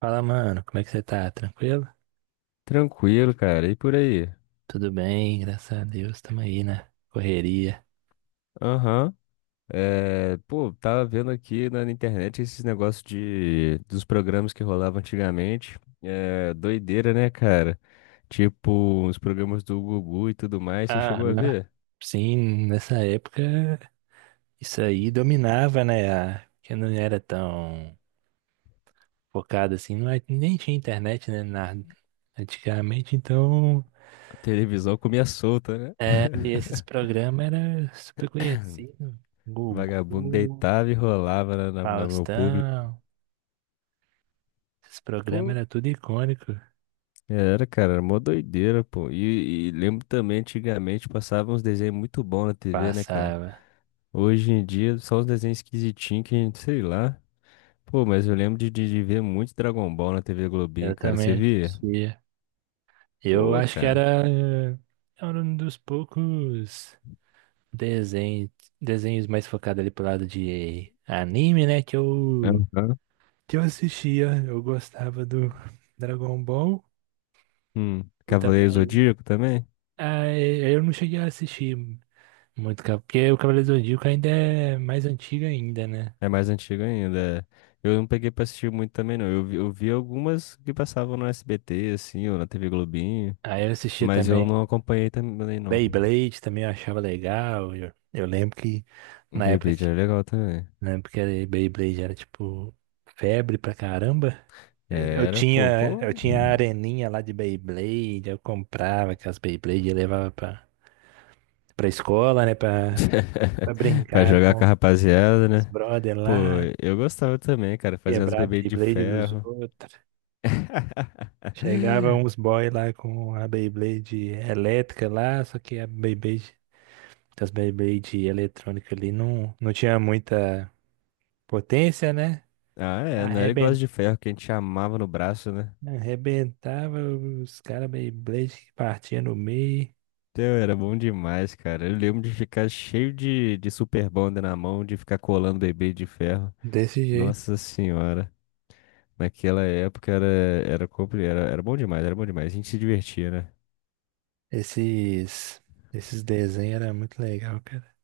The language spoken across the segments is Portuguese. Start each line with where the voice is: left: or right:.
right: Fala, mano, como é que você tá? Tranquilo?
left: Tranquilo, cara. E por aí?
right: Tudo bem, graças a Deus, tamo aí na correria.
left: Aham. Pô, tava vendo aqui na internet esses negócios dos programas que rolavam antigamente. É, doideira, né, cara? Tipo, os programas do Gugu e tudo mais. Você
right: Ah,
left: chegou a
right: né,
left: ver?
right: sim, nessa época isso aí dominava, né? Que não era tão focado assim, não, nem tinha internet, né? Nada. Antigamente, então,
left: A televisão comia solta, né?
right: é, e esses programas eram super conhecidos.
left: Vagabundo
right: Gugu,
left: deitava e rolava no público.
right: Faustão, esses programas
left: Pô,
right: eram tudo icônico.
left: era, cara, era mó doideira, pô. E lembro também, antigamente, passava uns desenhos muito bons na TV, né, cara?
right: Passava.
left: Hoje em dia, só os desenhos esquisitinhos que a gente, sei lá. Pô, mas eu lembro de ver muito Dragon Ball na TV Globinho,
right: Eu
left: cara. Você
right: também
left: via?
right: assistia. Eu
left: Pô,
right: acho que
left: cara.
right: era um dos poucos desenhos, desenhos mais focados ali pro lado de anime, né? Que eu,
left: Aham.
right: que eu assistia. Eu gostava do Dragon Ball.
left: Hum.
right: Eu
left: Cavaleiro
right: também.
left: Zodíaco também?
right: Ah, eu não cheguei a assistir muito, porque o Cavaleiro do Zodíaco ainda é mais antigo ainda, né?
left: É mais antigo ainda, é. Eu não peguei pra assistir muito também, não. Eu vi algumas que passavam no SBT, assim, ou na TV Globinho.
right: Aí eu assistia
left: Mas eu não
right: também
left: acompanhei também, não.
right: Beyblade, também eu achava legal. Eu lembro que na época,
left: Beyblade era legal também.
right: Beyblade era tipo febre pra caramba. Eu
left: Era, pô,
right: tinha, eu
left: pô.
right: tinha a areninha lá de Beyblade, eu comprava aquelas Beyblade e levava pra, escola, né? Pra
left: Pra
right: brincar
left: jogar com
right: com
left: a rapaziada,
right: os
left: né?
right: brother
left: Pô,
right: lá,
left: eu gostava também, cara, fazer umas
right: quebrar a
left: bebês de
right: Beyblade dos
left: ferro.
right: outros. Chegava uns boy lá com a Beyblade elétrica lá, só que as Beyblade eletrônica ali não, não tinha muita potência, né?
left: Ah, é, não era igual as
right: Arreben-
left: de ferro que a gente amava no braço, né?
right: Arrebentava os caras Beyblade que partiam no meio,
left: Teu, era bom demais, cara. Eu lembro de ficar cheio de super bonder na mão, de ficar colando bebê de ferro.
right: desse jeito.
left: Nossa senhora. Naquela época era bom demais, era bom demais. A gente se divertia, né?
right: Esses, esses desenhos eram muito legal, cara.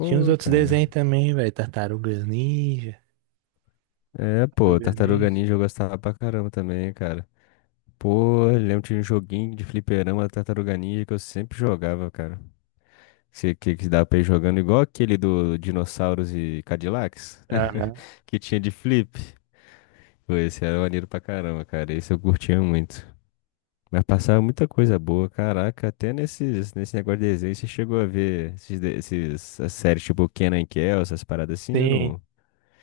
right: Tinha uns outros
left: cara.
right: desenhos também, velho. Tartarugas Ninja.
left: É, pô,
right: Tartarugas
left: Tartaruga
right: Ninja.
left: Ninja eu gostava pra caramba também, cara. Pô, eu lembro de um joguinho de fliperama Tartaruga Ninja que eu sempre jogava, cara. Que dava pra ir jogando igual aquele do Dinossauros e Cadillacs,
right: Aham.
left: que tinha de flip. Pô, esse era maneiro pra caramba, cara. Esse eu curtia muito. Mas passava muita coisa boa, caraca. Até nesse negócio de desenho, você chegou a ver esses, as séries tipo Kenan e Kel, essas paradas assim, eu
right: Sim.
left: não.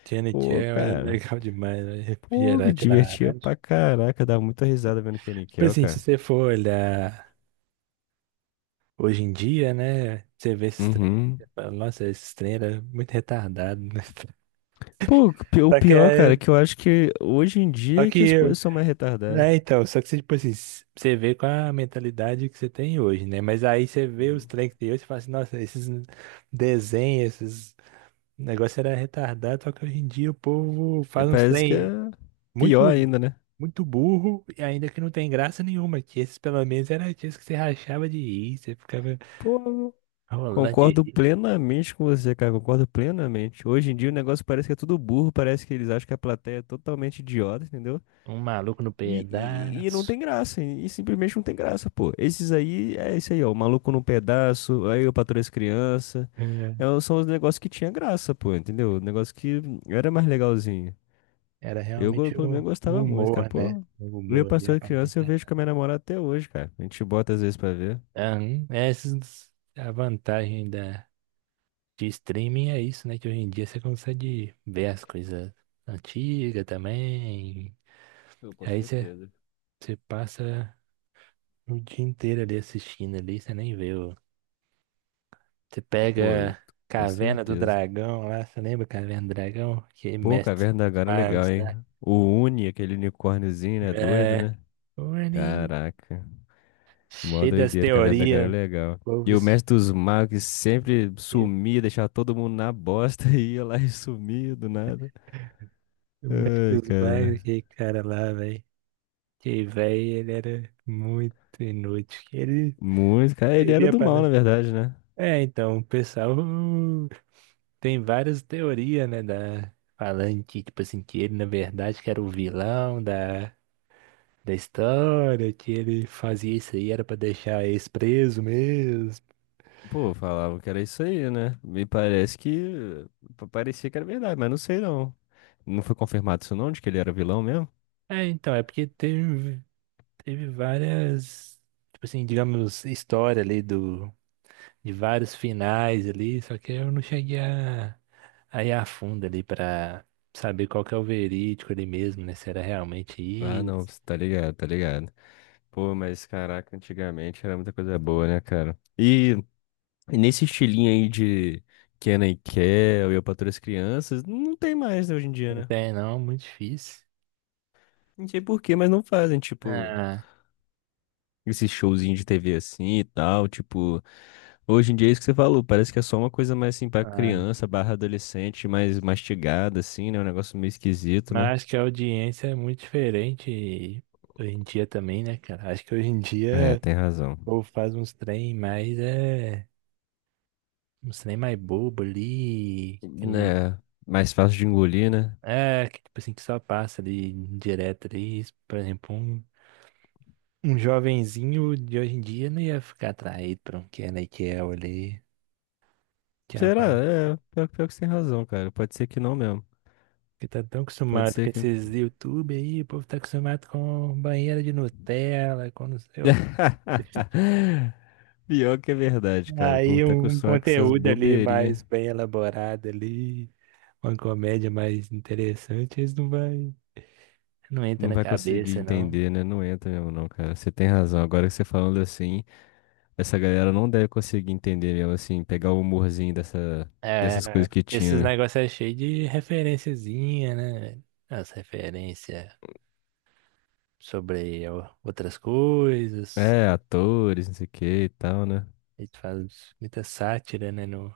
right: Tiana e
left: Pô,
right: era
left: cara.
right: legal demais, velho.
left: Pô, me
right: Refrigerante
left: divertia
right: laranja.
left: pra caraca. Dava muita risada vendo Kenan e
right: Tipo
left: Kel,
right: assim, se
left: cara.
right: você for olhar hoje em dia, né? Você vê esses trem.
left: Uhum.
right: Você fala, "Nossa, esses trem era muito retardado", né?
left: Pô, o
right: Só que,
left: pior, cara, é que eu acho que hoje em
right: só
left: dia é que as
right: que,
left: coisas são mais retardadas.
right: é, então, só que você, tipo assim, você vê com a mentalidade que você tem hoje, né? Mas aí você vê os
left: Uhum.
right: trem que tem hoje e fala assim, nossa, esses desenhos, esses negócios era retardado, só que hoje em dia o povo
left: É,
right: faz uns
left: parece que é
right: trem
left: pior
right: muito,
left: ainda, né?
right: muito burro e ainda que não tem graça nenhuma, que esses pelo menos era aqueles que você rachava de rir, você ficava
left: Pô,
right: rolando de
left: concordo
right: rir,
left: plenamente com você, cara, concordo plenamente. Hoje em dia o negócio parece que é tudo burro, parece que eles acham que a plateia é totalmente idiota, entendeu?
right: um maluco no
left: E não
right: pedaço.
left: tem graça, e simplesmente não tem graça, pô. Esses aí, é isso aí, ó, o maluco num pedaço, aí o patroa e as crianças.
right: É,
left: É, são os negócios que tinha graça, pô, entendeu? O negócio que era mais legalzinho.
right: era realmente
left: Pelo menos,
right: o
left: gostava muito, cara.
right: humor, né?
left: Pô,
right: O
left: eu
right: humor ali, a
left: Pastor de
right: parte.
left: Criança eu vejo com a minha namorada até hoje, cara. A gente bota às vezes pra ver.
right: Aham, Essas a vantagem de streaming é isso, né? Que hoje em dia você consegue ver as coisas antigas também.
left: Eu, com
right: Aí você,
left: certeza.
right: você passa o dia inteiro ali assistindo ali, você nem vê o. Você
left: Pô,
right: pega
left: com
right: Caverna do
left: certeza.
right: Dragão lá, você lembra Caverna do Dragão? Que é
left: Pô,
right: mestre
left: Caverna da
right: dos
left: Gaara é legal,
right: magos,
left: hein?
right: né?
left: O Uni, aquele unicórniozinho, né? Doido,
right: É.
left: né?
right: Orne,
left: Caraca. Mó
right: cheio das
left: doideira, Caverna da Gaara é
right: teorias. O
left: legal.
right: povo,
left: E o Mestre dos Magos que sempre sumia, deixava todo mundo na bosta e ia lá e sumia do nada.
right: o mestre
left: Ai,
right: dos magos,
left: cara.
right: aquele cara lá, velho. Que velho, ele era muito inútil. Que ele
left: Muito, cara. Ele era
right: servia
left: do mal,
right: para.
left: na verdade, né?
right: É, então, o pessoal tem várias teorias, né? Da... Falando que, tipo assim, que ele, na verdade, que era o vilão da história, que ele fazia isso aí, era pra deixar eles preso mesmo.
left: Pô, falavam que era isso aí, né? Me parece que parecia que era verdade, mas não sei não. Não foi confirmado isso não, de que ele era vilão mesmo?
right: É, então, é porque teve várias, tipo assim, digamos, história ali de vários finais ali, só que eu não cheguei a. Aí afunda ali pra saber qual que é o verídico ali mesmo, né? Se era realmente
left: Ah, não,
right: isso.
left: cê tá ligado, tá ligado. Pô, mas caraca, antigamente era muita coisa boa, né, cara? E nesse estilinho aí de Kenna e Kel e Eu, Patroa e as Crianças, não tem mais, né, hoje em dia,
right: Não
left: né?
right: tem, não, muito difícil.
left: Não sei por quê, mas não fazem, tipo,
right: Ah,
left: esse showzinho de TV assim e tal, tipo. Hoje em dia é isso que você falou, parece que é só uma coisa mais assim pra
right: ah.
left: criança, barra adolescente, mais mastigada assim, né? Um negócio meio esquisito, né?
right: Mas acho que a audiência é muito diferente hoje em dia também, né, cara? Acho que hoje em
left: É,
right: dia
left: tem razão.
right: o povo faz uns trem mais, é, uns trem mais bobo ali, que não,
left: É, mais fácil de engolir, né?
right: é, que tipo assim, que só passa ali direto ali. Por exemplo, um jovenzinho de hoje em dia não ia ficar atraído pra um Kenan e Kel ali. Que é uma
left: Será? É, pior, pior que você tem razão, cara. Pode ser que não mesmo.
right: Que tá tão
left: Pode
right: acostumado
left: ser
right: com
left: que.
right: esses YouTube aí, o povo tá acostumado com banheira de Nutella, com não sei o...
left: Pior que é verdade, cara. O povo
right: Aí
left: tá
right: um
left: acostumado com essas
right: conteúdo ali
left: bobeirinhas.
right: mais bem elaborado ali, uma comédia mais interessante, eles não vai, não entra
left: Não
right: na
left: vai conseguir
right: cabeça, não.
left: entender, né? Não entra mesmo, não, cara. Você tem razão. Agora que você falando assim, essa galera não deve conseguir entender mesmo, assim, pegar o humorzinho dessa, dessas coisas
right: É,
left: que
right: esses
left: tinha,
right: negócios é cheio de referenciazinha, né? As referências sobre outras coisas,
left: né? É, atores, não sei o que e tal, né?
right: eles fazem muita sátira, né, no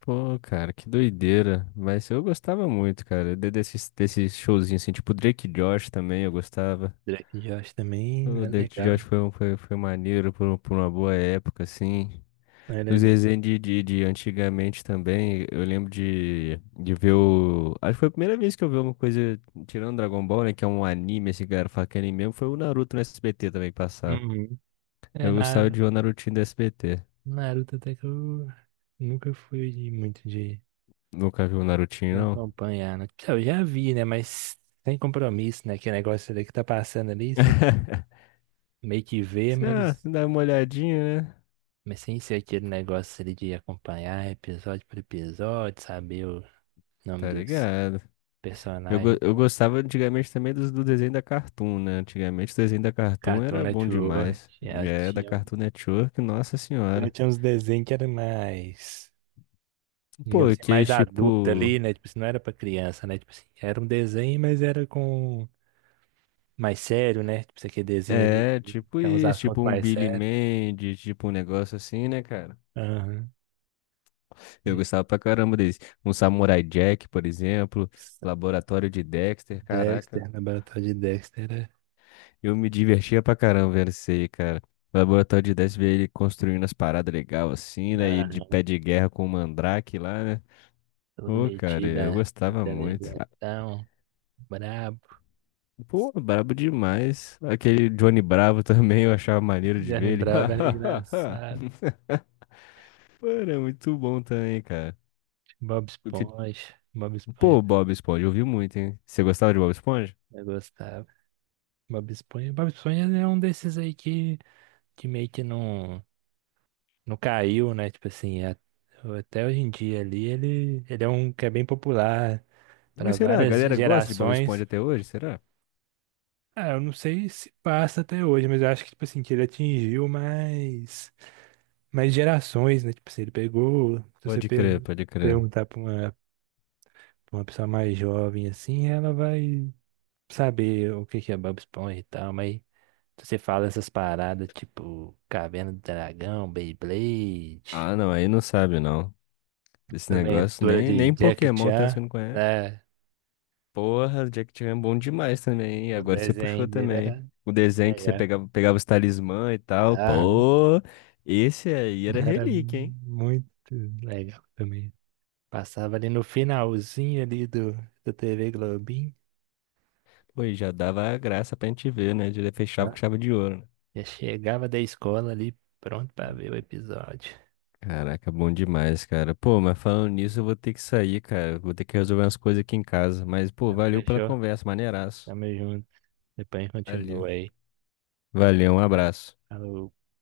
left: Pô, cara, que doideira. Mas eu gostava muito, cara. Desses, desses showzinhos, assim, tipo Drake e Josh também, eu gostava.
right: Drake Josh também,
left: O
right: é
left: Drake e
right: legal,
left: Josh foi, foi maneiro por uma boa época, assim. Os
right: é
left: desenhos de antigamente também, eu lembro de ver o. Acho que foi a primeira vez que eu vi uma coisa, tirando Dragon Ball, né? Que é um anime, esse que a fala que é anime mesmo, foi o Naruto no SBT também que passava.
right: legal. É,
left: Eu gostava
right: na
left: de ver o Narutinho do SBT.
right: Naruto até que eu nunca fui muito de,
left: Nunca vi o Narutinho,
right: de
left: não.
right: acompanhar, né? Então, eu já vi, né? Mas sem compromisso, né? Que negócio ali que tá passando ali, você meio que vê,
left: Ah,
right: mas,
left: dá uma olhadinha, né?
right: mas sem ser aquele negócio ali de acompanhar episódio por episódio, saber o nome
left: Tá
right: dos
left: ligado?
right: personagens.
left: Eu gostava antigamente também do desenho da Cartoon, né? Antigamente o desenho da Cartoon
right: Cartoon
left: era bom
right: Network,
left: demais.
right: já
left: É, da
right: tinha, um,
left: Cartoon Network, nossa
right: já
left: senhora.
right: tinha uns desenhos que era mais, digamos
left: Pô,
right: assim,
left: que
right: mais adulto
left: tipo.
right: ali, né? Tipo assim, não era pra criança, né? Tipo assim, era um desenho, mas era com mais sério, né? Tipo, essa QDzinha ali,
left: É, tipo
right: tem uns
left: isso,
right: assuntos
left: tipo um
right: mais
left: Billy
right: sérios.
left: Mandy, tipo um negócio assim, né, cara?
right: Aham.
left: Eu
right: Isso.
left: gostava pra caramba desse. Um Samurai Jack, por exemplo, Laboratório de Dexter, caraca.
right: Dexter, laboratório de Dexter.
left: Eu me divertia pra caramba vendo isso aí, cara. O Laboratório de Dexter, ver ele construindo as paradas legais assim, né? E ele de
right: Aham.
left: pé de guerra com o Mandrake lá, né?
right: Todo
left: Pô, cara,
right: metido,
left: eu
right: né?
left: gostava muito. Ah,
right: Inteligentão, brabo.
left: pô, brabo demais. Aquele Johnny Bravo também, eu achava maneiro de
right: Já
left: ver ele.
right: lembrava, era engraçado.
left: Pô, era muito bom também, cara.
right: Bob Esponja. Bob Esponja,
left: Pô, Bob Esponja, eu vi muito, hein? Você gostava de Bob Esponja?
right: eu gostava. Bob Esponja. Bob Esponja é um desses aí que meio que não, não caiu, né? Tipo assim, até hoje em dia ali, ele é um que é bem popular para
left: Mas será? A
right: várias
left: galera gosta de Bob Esponja
right: gerações.
left: até hoje, será?
right: Ah, eu não sei se passa até hoje, mas eu acho que, tipo assim, que ele atingiu mais, mais gerações, né? Tipo assim, ele pegou. Se você
left: Pode crer, pode crer.
right: perguntar pra uma pessoa mais jovem, assim, ela vai saber o que que é Bob Esponja e tal, mas se você fala essas paradas, tipo Caverna do Dragão, Beyblade,
left: Ah, não, aí não sabe, não. Esse negócio,
right: Aventura
left: nem,
right: de
left: nem
right: Jack
left: Pokémon tem os que
right: Chan,
left: não conhece.
right: né?
left: Porra, Jack Chan é bom demais também, hein?
right: O
left: Agora você puxou
right: desenho dele
left: também, hein?
right: era
left: O desenho que você
right: legal.
left: pegava, pegava os talismã e tal.
right: Aham,
left: Pô, esse aí era
right: era
left: relíquia, hein?
right: muito legal também. Passava ali no finalzinho ali do TV Globinho,
left: Pô, e já dava a graça pra gente ver, né? Já fechava com
right: né?
left: chave de ouro, né?
right: Já chegava da escola ali pronto pra ver o episódio.
left: Caraca, bom demais, cara. Pô, mas falando nisso, eu vou ter que sair, cara. Vou ter que resolver umas coisas aqui em casa. Mas, pô,
right: Então,
left: valeu pela
right: fechou?
left: conversa, maneiraço.
right: Tamo junto. Depois a gente
left: Valeu.
right: continua aí.
left: Valeu, um abraço.
right: Falou.